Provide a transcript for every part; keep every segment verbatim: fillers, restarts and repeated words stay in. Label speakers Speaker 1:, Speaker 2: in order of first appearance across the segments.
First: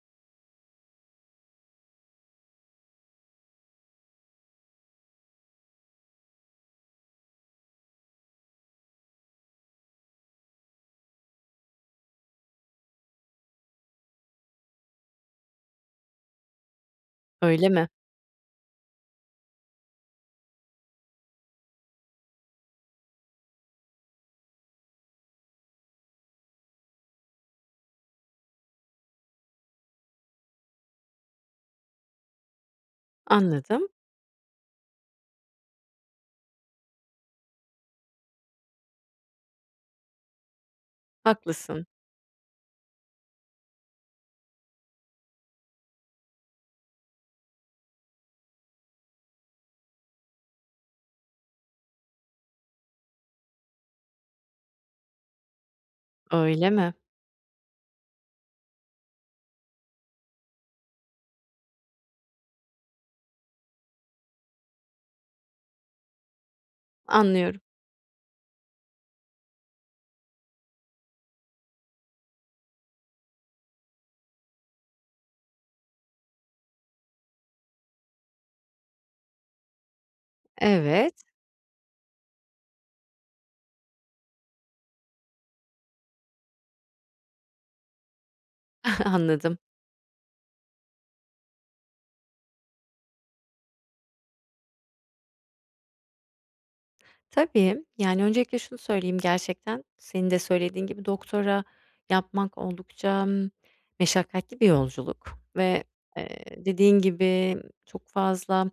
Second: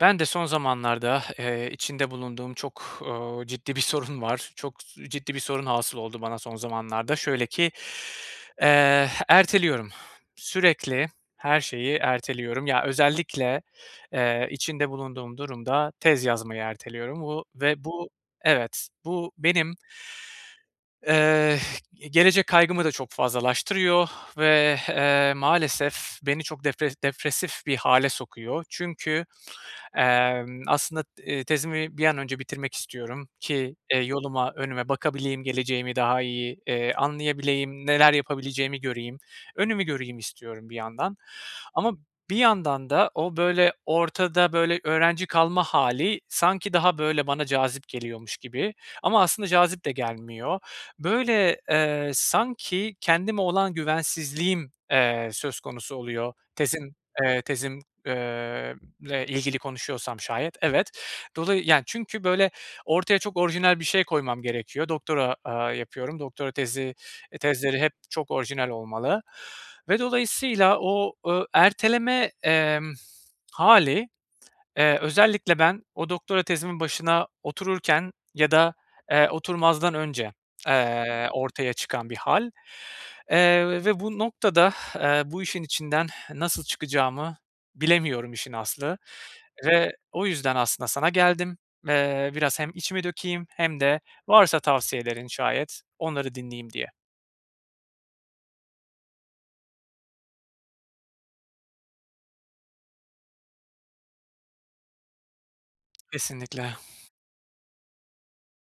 Speaker 1: Ben de son zamanlarda, eee, içinde bulunduğum çok, ııı, ciddi bir sorun var. Çok s ciddi bir sorun hasıl oldu bana son zamanlarda. Şöyle ki, eee, eh, erteliyorum. Sürekli her şeyi erteliyorum. Ya, özellikle, eee, içinde bulunduğum durumda tez yazmayı erteliyorum. Bu
Speaker 2: Öyle
Speaker 1: ve
Speaker 2: mi?
Speaker 1: bu Evet, bu benim, eh, gelecek kaygımı da çok fazlalaştırıyor ve, eee, maalesef beni çok depre depresif bir hâle sokuyor. Çünkü, emm, aslında, ııı, tezimi bir an önce bitirmek istiyorum ki,
Speaker 2: Anladım.
Speaker 1: eee, yoluma, önüme bakabileyim, geleceğimi daha iyi, eee, anlayabileyim, neler yapabileceğimi göreyim, önümü göreyim istiyorum, bir yandan.
Speaker 2: Haklısın.
Speaker 1: Ama, bir yandan da o, böyle, ortada, böyle, öğrenci kalma hâli sanki daha, böyle, bana cazip geliyormuş gibi. Ama aslında cazip de gelmiyor. Böyle, eee, sanki kendime olan güvensizliğim, eee, söz konusu oluyor,
Speaker 2: Öyle mi?
Speaker 1: tezin, eee, tezim eee, le ilgili konuşuyorsam şayet, evet. Dolayı yani, çünkü, böyle, ortaya çok orijinal bir şey koymam gerekiyor. Doktora, aaa, yapıyorum, doktora tezi,
Speaker 2: Anlıyorum.
Speaker 1: tezleri hep çok orijinal olmalı ve dolayısıyla o, ııı, erteleme, emm, hâli, eee, özellikle ben o doktora tezimin başına otururken ya da, eee, oturmazdan önce,
Speaker 2: Evet.
Speaker 1: eee, ortaya çıkan bir hâl, eee, ve bu noktada, eee, bu işin içinden nasıl çıkacağımı bilemiyorum işin aslı
Speaker 2: Anladım.
Speaker 1: ve o yüzden aslında sana geldim. Eee, biraz hem içimi dökeyim hem de varsa tavsiyelerin şayet, onları dinleyeyim diye.
Speaker 2: Tabii, yani, öncelikle şunu söyleyeyim, gerçekten senin de söylediğin gibi doktora yapmak oldukça meşakkatli bir yolculuk ve, eee,
Speaker 1: Kesinlikle.
Speaker 2: dediğin gibi çok fazla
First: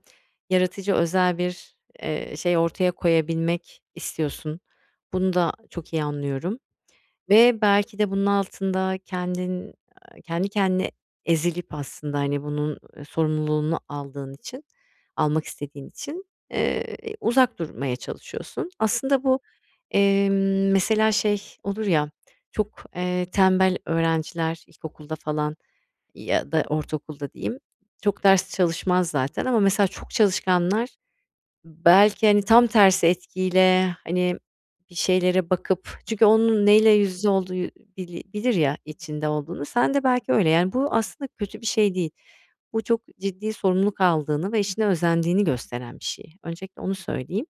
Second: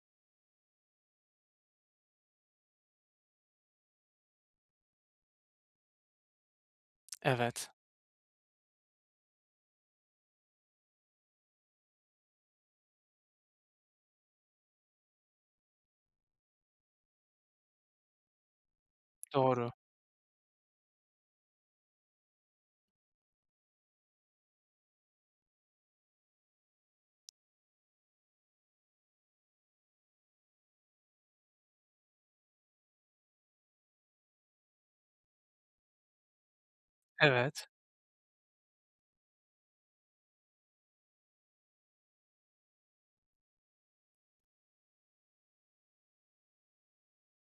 Speaker 2: yaratıcı, özel bir, eee, şey ortaya koyabilmek istiyorsun. Bunu da çok iyi anlıyorum ve
Speaker 1: Evet.
Speaker 2: belki de bunun altında kendin, aaa, kendi kendine ezilip aslında, hani, bunun, ııı, sorumluluğunu aldığın için, almak istediğin için, eee, uzak durmaya çalışıyorsun. Aslında bu,
Speaker 1: Doğru.
Speaker 2: emm, mesela, şey olur ya, çok, eee, tembel öğrenciler ilkokulda falan ya da ortaokulda, diyeyim, çok ders çalışmaz zaten ama mesela çok çalışkanlar belki, hani, tam tersi etkiyle, hani, bir şeylere bakıp, çünkü onun neyle yüz yüze olduğu
Speaker 1: Evet.
Speaker 2: bili bilir ya, içinde olduğunu, sen de belki öyle, yani, bu aslında kötü bir şey değil. Bu çok ciddi sorumluluk aldığını ve işine özendiğini gösteren bir şey. Öncelikle onu söyleyeyim.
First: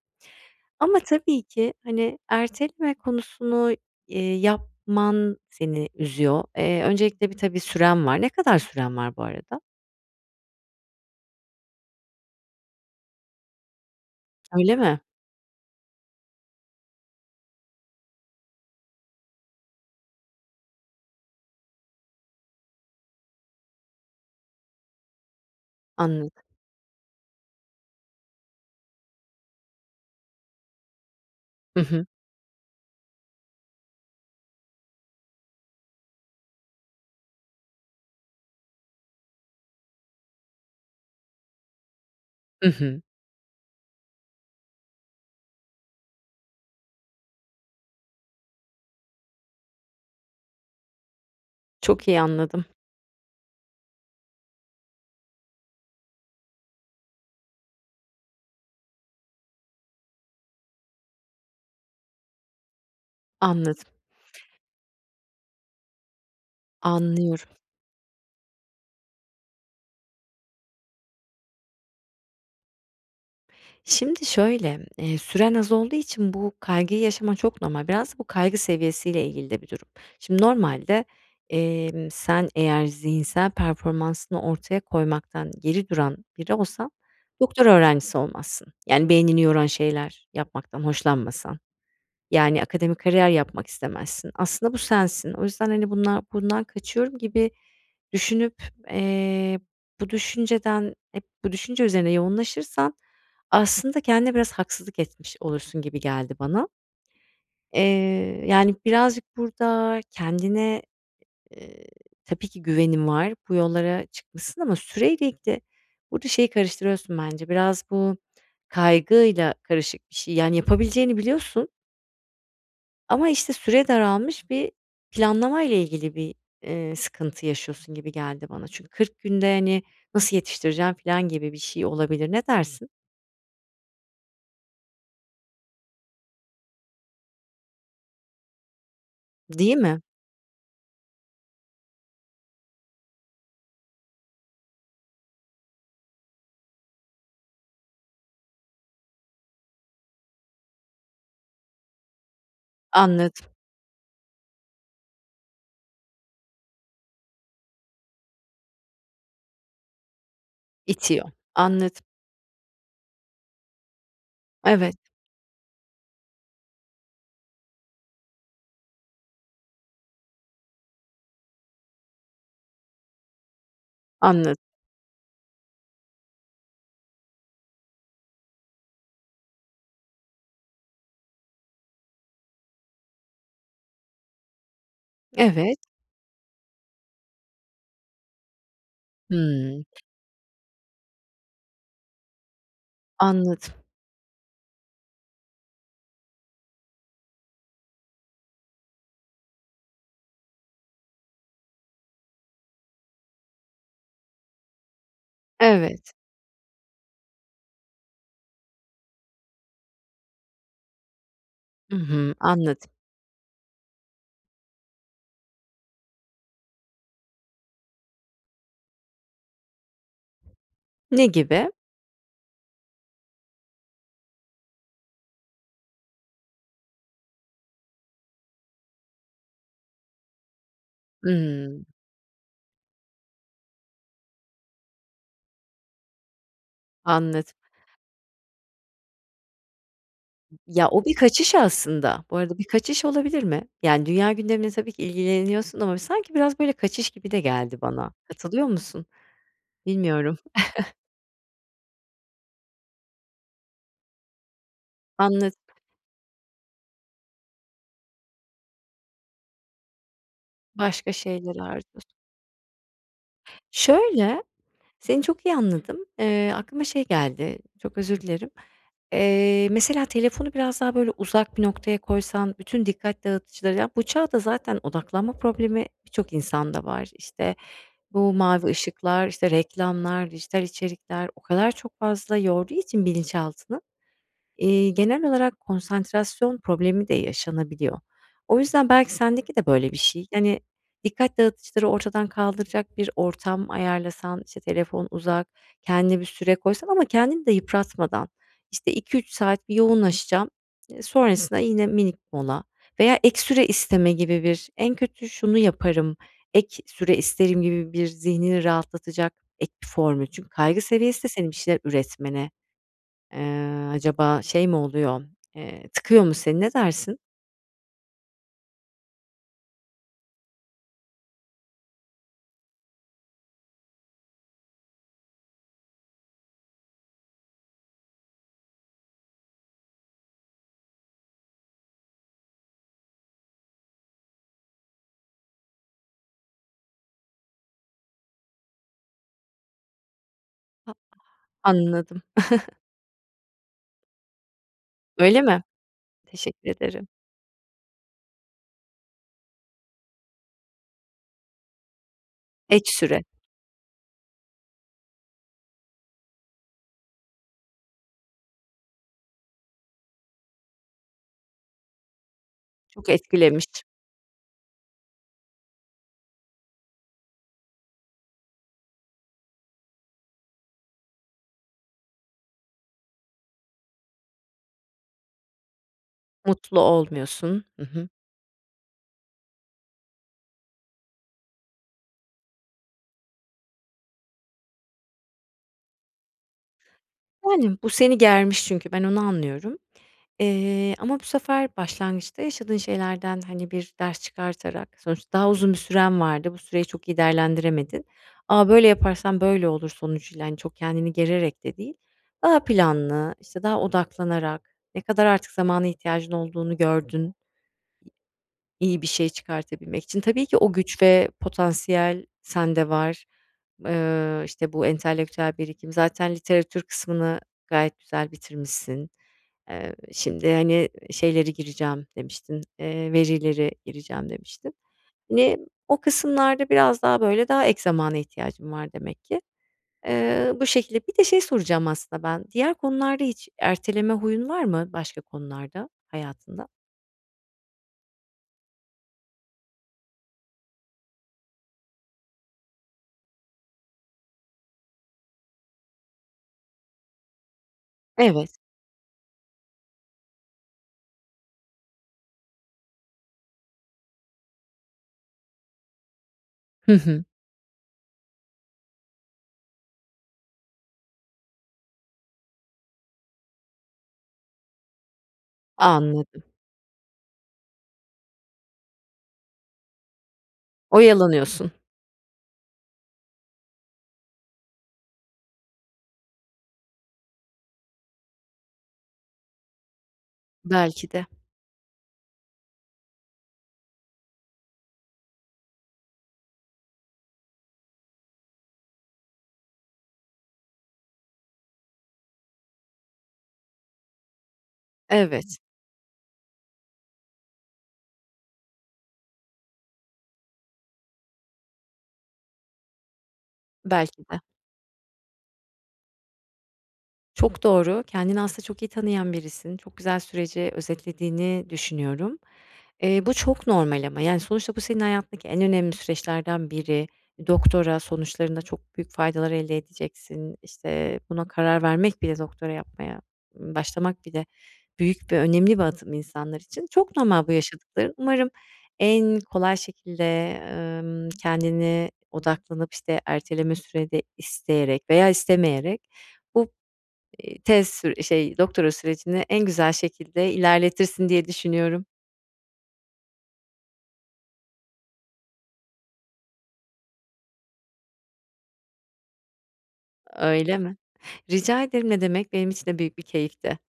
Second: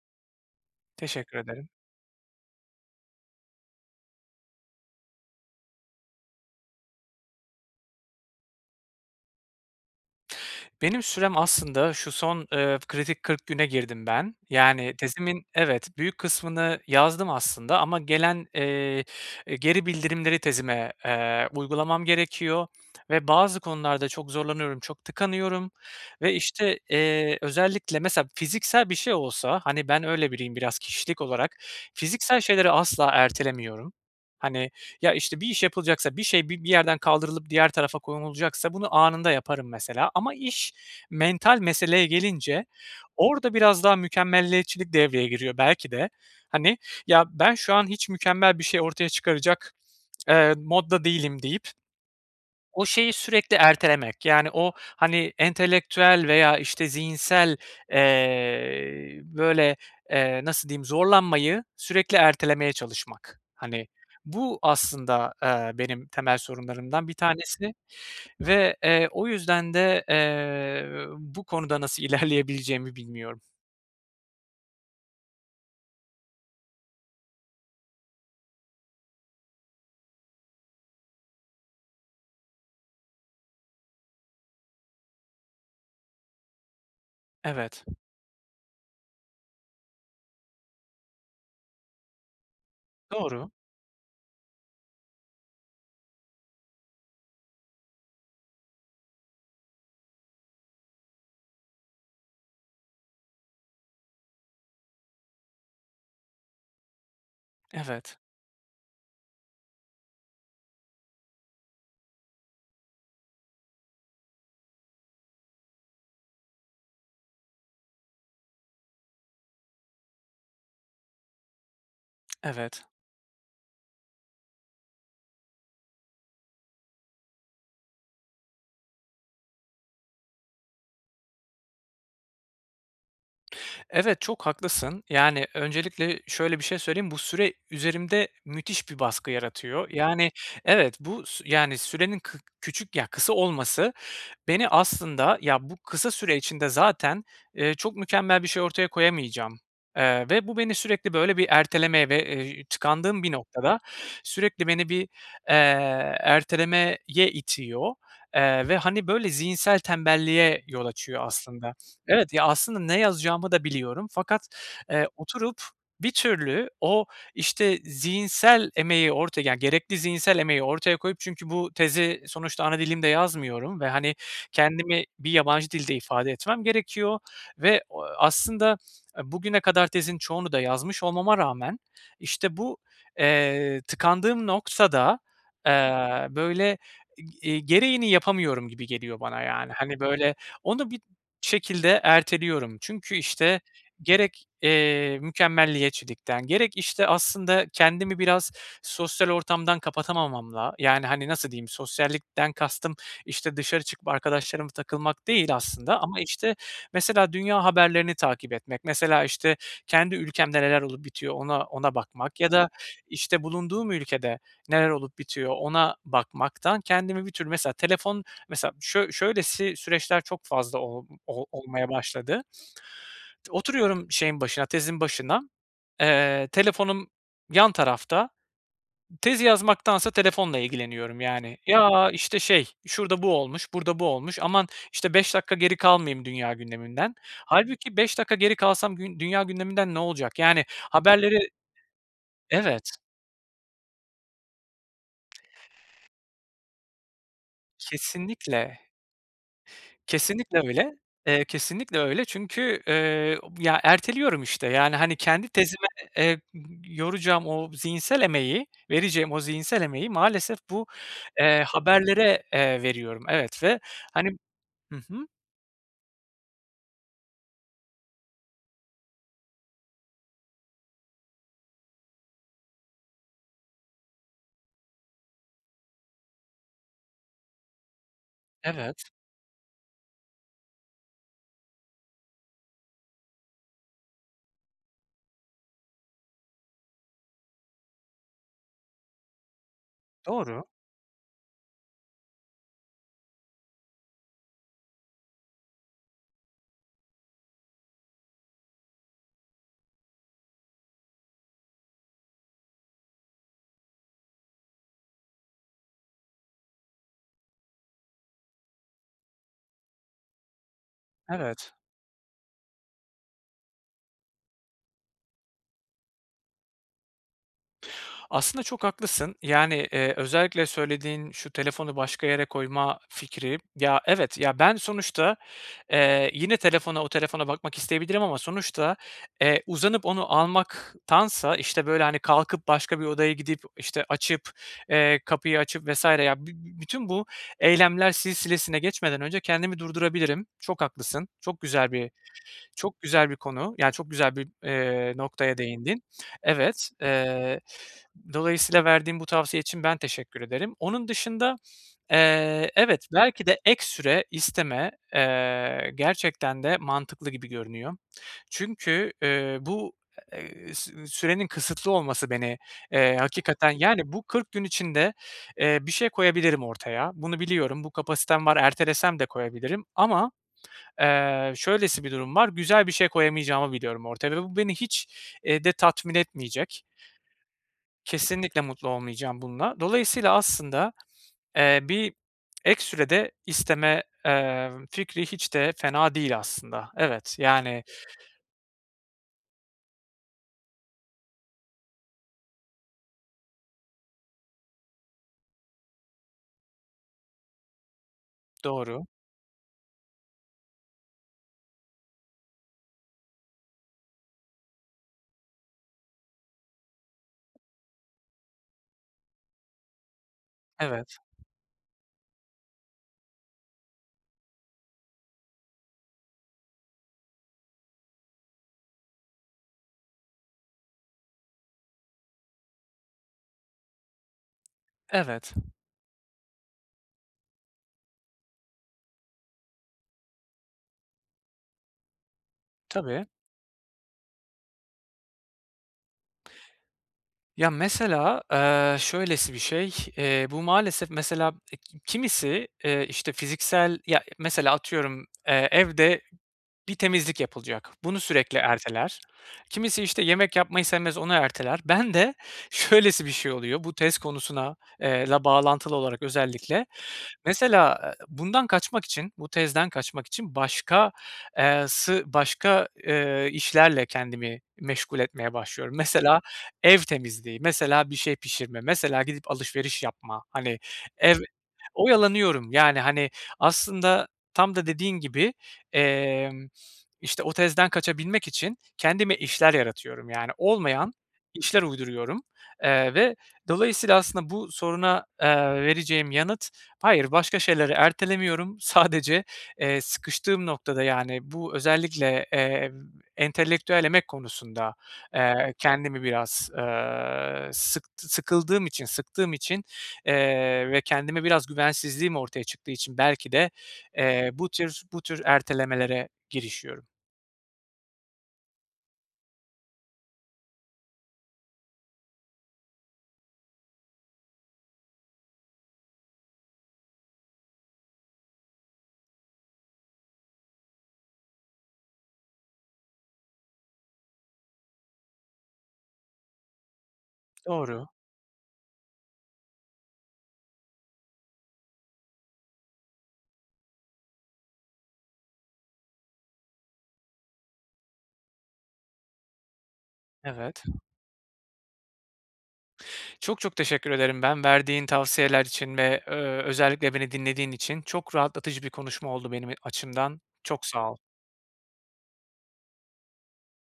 Speaker 2: Ama
Speaker 1: Teşekkür
Speaker 2: tabii
Speaker 1: ederim.
Speaker 2: ki, hani, erteleme konusunu, eee, yapman seni üzüyor. Eee, öncelikle, bir tabii süren var. Ne kadar süren var, bu arada?
Speaker 1: Benim sürem aslında şu son, ııı, kritik kırk güne girdim ben.
Speaker 2: Öyle
Speaker 1: Yani
Speaker 2: mi?
Speaker 1: tezimin, evet, büyük kısmını yazdım aslında ama gelen, eee, eee, geri bildirimleri tezime, eee, uygulamam gerekiyor ve bazı konularda çok zorlanıyorum, çok tıkanıyorum ve
Speaker 2: Anladım.
Speaker 1: işte, eee, özellikle mesela fiziksel bir şey olsa, hani ben öyle biriyim biraz kişilik olarak,
Speaker 2: Hı hı.
Speaker 1: fiziksel şeyleri asla ertelemiyorum. Hani ya işte bir iş yapılacaksa, bir şey bi bir yerden kaldırılıp diğer tarafa konulacaksa bunu anında yaparım mesela ama iş mental meseleye gelince
Speaker 2: Hı hı.
Speaker 1: orada biraz daha mükemmeliyetçilik devreye giriyor belki de. Hani ya ben şu an hiç mükemmel bir şey ortaya çıkaracak, eee, modda değilim deyip
Speaker 2: Çok iyi anladım.
Speaker 1: o şeyi sürekli ertelemek. Yani o hani entelektüel veya işte zihinsel, eee, böyle, eee, nasıl diyeyim zorlanmayı sürekli ertelemeye çalışmak. Hani
Speaker 2: Anladım.
Speaker 1: bu aslında, eee, benim temel sorunlarımdan bir
Speaker 2: Anlıyorum.
Speaker 1: tanesi ve, eee, o yüzden de, eee, bu konuda nasıl ilerleyebileceğimi bilmiyorum.
Speaker 2: Şimdi şöyle, eee, süren az olduğu için bu kaygıyı yaşaman çok normal. Biraz da bu kaygı seviyesiyle ilgili de bir durum. Şimdi normalde, emm, sen eğer zihinsel performansını ortaya koymaktan geri duran biri olsan, doktora
Speaker 1: Evet.
Speaker 2: öğrencisi olmazsın. Yani beynini yoran şeyler yapmaktan hoşlanmasan. Yani akademik kariyer
Speaker 1: Doğru.
Speaker 2: yapmak istemezsin. Aslında bu sensin. O yüzden hani bundan bundan kaçıyorum gibi düşünüp, eee, bu düşünceden hep bu düşünce üzerine yoğunlaşırsan aslında kendine biraz haksızlık etmiş olursun gibi geldi bana.
Speaker 1: Evet.
Speaker 2: Eee, yani birazcık burada kendine, eee, tabii ki güvenin var, bu yollara çıkmışsın ama süreyle ilgili. Burada şeyi karıştırıyorsun bence biraz bu kaygıyla karışık bir şey, yani yapabileceğini biliyorsun
Speaker 1: Evet.
Speaker 2: ama işte süre daralmış bir planlamayla ilgili bir, eee, sıkıntı yaşıyorsun gibi geldi bana. Çünkü kırk günde, hani, nasıl yetiştireceğim filan gibi bir şey olabilir, ne dersin?
Speaker 1: Evet, çok haklısın. Yani, öncelikle şöyle bir şey söyleyeyim, bu süre üzerimde müthiş bir baskı
Speaker 2: Değil
Speaker 1: yaratıyor.
Speaker 2: mi?
Speaker 1: Yani Evet, bu sü yani, sürenin kı küçük, ya, kısa olması beni aslında, ya, bu kısa süre içinde zaten, eee, çok mükemmel bir şey ortaya koyamayacağım, eee, ve bu beni sürekli, böyle, bir ertelemeye ve, eee ji tıkandığım bir
Speaker 2: Anlad
Speaker 1: noktada sürekli beni bir, eee, ertelemeye itiyor, eee, ve, hani, böyle, zihinsel tembelliğe yol açıyor
Speaker 2: İtiyor,
Speaker 1: aslında.
Speaker 2: anladım.
Speaker 1: Evet, ya, aslında ne yazacağımı da biliyorum fakat,
Speaker 2: Evet.
Speaker 1: eee, oturup bir türlü o, işte, zihinsel emeği orta yani, gerekli zihinsel emeği ortaya koyup Çünkü bu tezi sonuçta ana dilimde yazmıyorum ve, hani,
Speaker 2: Anladım.
Speaker 1: kendimi bir yabancı dilde ifade etmem gerekiyor. Ve, ooo, aslında e, bugüne kadar tezin çoğunu da yazmış olmama rağmen, işte, bu, eee, tıkandığım noktada,
Speaker 2: Evet.
Speaker 1: eee, böyle, eg eee, gereğini yapamıyorum gibi geliyor bana, yani.
Speaker 2: Hımm.
Speaker 1: Hani, böyle onu bir şekilde erteliyorum. Çünkü, işte,
Speaker 2: Anladım.
Speaker 1: gerek, eee, mükemmeliyetçilikten gerek, işte, aslında kendimi biraz sosyal ortamdan kapatamamamla, yani, hani, nasıl diyeyim? Sosyallikten kastım, işte, dışarı çıkıp arkadaşlarıma takılmak değil aslında
Speaker 2: Evet.
Speaker 1: ama, işte, mesela dünya haberlerini takip etmek, mesela, işte, kendi ülkemde neler olup bitiyor ona ona
Speaker 2: I hı,
Speaker 1: bakmak ya da,
Speaker 2: anladım.
Speaker 1: işte, bulunduğum ülkede neler olup bitiyor ona bakmaktan kendimi bir tür Mesela telefon Mesela şöy şöylesi süreçler çok fazla ol m
Speaker 2: Ne
Speaker 1: ol
Speaker 2: gibi?
Speaker 1: olmaya başladı. Oturuyorum şeyin başına, tezin başına. Eee, telefonum yan tarafta. Tezi yazmaktansa telefonla ilgileniyorum, yani,
Speaker 2: Hımm.
Speaker 1: "Ya, işte, şey şurada bu olmuş, burada bu olmuş. Aman, işte, beş dakika geri kalmayayım dünya gündeminden."
Speaker 2: Anladım.
Speaker 1: Hâlbuki beş dakika geri kalsam gün dünya gündeminden ne olacak? Yani,
Speaker 2: Ya, o bir
Speaker 1: haberleri
Speaker 2: kaçış aslında. Bu arada bir
Speaker 1: Evet.
Speaker 2: kaçış olabilir mi? Yani, dünya gündemiyle tabii ki ilgileniyorsun ama bir sanki biraz, böyle, kaçış gibi de geldi bana. Katılıyor
Speaker 1: Kesinlikle.
Speaker 2: musun? Bilmiyorum.
Speaker 1: Kesinlikle öyle. Eee, kesinlikle öyle çünkü, eee, ob ya, erteliyorum, işte. Yani, hani, kendi
Speaker 2: Anla
Speaker 1: tezime, eee, [unintelligible] yoracağım o zihinsel emeği, vereceğim o zihinsel emeği maalesef bu,
Speaker 2: Başka şeylere
Speaker 1: eee,
Speaker 2: harcıyorsun.
Speaker 1: haberlere, eee, veriyorum. Evet ve hani
Speaker 2: Şöyle,
Speaker 1: Hı
Speaker 2: seni
Speaker 1: hı.
Speaker 2: çok iyi anladım, eee, aklıma şey geldi, çok özür dilerim. Eee, mesela telefonu biraz daha, böyle, uzak bir noktaya koysan, bütün dikkat dağıtıcıları. Ya, bu çağda zaten odaklanma problemi birçok insanda var. İşte, bu mavi
Speaker 1: Evet.
Speaker 2: ışıklar, işte, reklamlar, dijital içerikler o kadar çok fazla yorduğu için bilinçaltını, eee, genel olarak konsantrasyon problemi de yaşanabiliyor. O yüzden belki sendeki de böyle bir şey. Yani,
Speaker 1: Doğru.
Speaker 2: dikkat dağıtıcıları ortadan kaldıracak bir ortam ayarlasan, işte, telefon uzak, kendine bir süre koysan ama kendini de yıpratmadan. İşte, iki üç saat bir yoğunlaşacağım, eee, sonrasında yine minik mola veya ek süre isteme gibi bir "En kötü şunu yaparım, ek süre isterim." gibi, bir zihnini rahatlatacak ek bir formül. Çünkü kaygı seviyesi de senin bir
Speaker 1: Evet.
Speaker 2: şeyler üretmene, eee, acaba şey mi oluyor, eee, tıkıyor mu seni, ne dersin?
Speaker 1: Aslında çok haklısın, yani, eee, özellikle söylediğin şu telefonu başka yere koyma fikri Ya evet, ya ben sonuçta, eee, yine telefona o telefona bakmak isteyebilirim ama sonuçta, eee, uzanıp onu almaktansa, işte, böyle, hani, kalkıp başka bir odaya gidip, işte, açıp, eee, kapıyı açıp vs. ya, bi bü bütün bu eylemler silsilesine geçmeden önce kendimi durdurabilirim. Çok
Speaker 2: Ha
Speaker 1: haklısın, çok
Speaker 2: Ah,
Speaker 1: güzel bir
Speaker 2: anladım.
Speaker 1: çok güzel bir konu, yani, çok güzel bir, eee,
Speaker 2: Öyle
Speaker 1: noktaya
Speaker 2: mi?
Speaker 1: değindin.
Speaker 2: Teşekkür
Speaker 1: Evet,
Speaker 2: ederim.
Speaker 1: eee, dolayısıyla verdiğin bu tavsiye için ben teşekkür ederim. Onun dışında, eee,
Speaker 2: Ek
Speaker 1: evet,
Speaker 2: süre.
Speaker 1: belki de ek süre isteme, eee, gerçekten de mantıklı gibi görünüyor. Çünkü, eee, bu, eee, sü sürenin kısıtlı olması beni,
Speaker 2: Çok
Speaker 1: eee,
Speaker 2: etkilemiş.
Speaker 1: hakikaten Yani, bu kırk gün içinde, eee, bir şey koyabilirim ortaya. Bunu biliyorum, bu kapasitem var, ertelesem de koyabilirim ama, eee, şöylesi bir durum var, güzel bir şey koyamayacağımı biliyorum ortaya ve bu beni hiç, eee, de tatmin
Speaker 2: Mutlu
Speaker 1: etmeyecek.
Speaker 2: olmuyorsun. I hı.
Speaker 1: Kesinlikle mutlu olmayacağım bununla. Dolayısıyla aslında, eee, bir ek süre de isteme, eee, v fikri hiç de fena değil aslında. Evet,
Speaker 2: Yani
Speaker 1: yani
Speaker 2: bu seni germiş çünkü, ben onu anlıyorum. Eee, ama bu sefer başlangıçta yaşadığın şeylerden, hani, bir ders çıkartarak Sonuçta daha uzun bir süren vardı, bu süreyi çok iyi değerlendiremedin ama "Böyle
Speaker 1: Doğru.
Speaker 2: yaparsam böyle olur." sonucuyla, hani, çok kendini gererek de değil. Daha planlı, işte, daha odaklanarak. Ne kadar artık zamana ihtiyacın olduğunu gördün. İyi bir şey çıkartabilmek için. Tabii ki o güç
Speaker 1: Evet.
Speaker 2: ve potansiyel sende var, eee, işte, bu entelektüel birikim zaten literatür kısmını gayet güzel bitirmişsin. Eee, şimdi hani, "Şeyleri gireceğim" demiştin, eee, "verileri gireceğim." demiştin.
Speaker 1: Evet.
Speaker 2: Hani, o kısımlarda biraz daha, böyle, daha ek zamana ihtiyacın var demek ki. Eee, bu şekilde. Bir de şey soracağım aslında ben, diğer konularda
Speaker 1: Tabii.
Speaker 2: hiç erteleme huyun var mı, başka konularda hayatında?
Speaker 1: Ya, mesela, eee, şöylesi bir şey. Eee, bu maalesef mesela e ki kimisi, eee, işte, fiziksel Ya, e mesela atıyorum, eee, evde bir temizlik yapılacak. Bunu
Speaker 2: Evet.
Speaker 1: sürekli erteler. Kimisi, işte, yemek yapmayı sevmez, onu erteler. Bende şöylesi bir şey oluyor, bu tez konusuna, eee, la bağlantılı olarak özellikle.
Speaker 2: Hı hı.
Speaker 1: Mesela [unintelligible] bundan kaçmak için bu tezden kaçmak için başka eee, sı başka, eee, işlerle kendimi meşgul etmeye başlıyorum. Mesela
Speaker 2: Anladım.
Speaker 1: ev temizliği, mesela bir şey pişirme, mesela gidip alışveriş yapma, hani, ev
Speaker 2: Oyalanıyorsun.
Speaker 1: Oyalanıyorum, yani, hani, aslında tam da dediğin gibi, emm, işte, o tezden kaçabilmek için kendime işler yaratıyorum, yani,
Speaker 2: Belki
Speaker 1: olmayan
Speaker 2: de.
Speaker 1: işler uyduruyorum. Eee, ve dolayısıyla aslında bu soruna, eee, vereceğim yanıt: "Hayır, başka şeyleri ertelemiyorum. Sadece, eee, sıkıştığım noktada, yani, bu özellikle, emm, entelektüel emek konusunda,
Speaker 2: Evet.
Speaker 1: eee, kendimi biraz, eee, sıktı sıkıldığım için, sıktığım için, eee, ve kendime biraz güvensizliğim ortaya çıktığı için belki de,
Speaker 2: Belki de.
Speaker 1: eee, bu tür bu tür ertelemelere girişiyorum.
Speaker 2: Çok doğru, kendini aslında çok iyi tanıyan birisin, çok güzel süreci özetlediğini düşünüyorum. Eee, bu çok normal ama, yani, sonuçta bu senin hayatındaki en önemli süreçlerden biri. E, Doktora, sonuçlarında çok büyük faydalar elde edeceksin. İşte, buna karar vermek bile doktora yapmaya, mmm, başlamak bile büyük ve önemli bir adım insanlar için. Çok normal bu
Speaker 1: Doğru.
Speaker 2: yaşadıkların, umarım en kolay şekilde, emm, kendine odaklanıp, işte, erteleme süredi isteyerek veya istemeyerek bu, eee, tez sür eee, şey doktora sürecini en güzel şekilde
Speaker 1: Evet.
Speaker 2: ilerletirsin diye düşünüyorum.
Speaker 1: Çok çok teşekkür ederim, ben verdiğin tavsiyeler için ve, ööö, özellikle beni dinlediğin için. Çok rahatlatıcı bir konuşma oldu benim e açımdan.
Speaker 2: Öyle
Speaker 1: Çok
Speaker 2: mi?
Speaker 1: sağ ol.
Speaker 2: Rica ederim, ne demek. Benim için de büyük bir keyifti.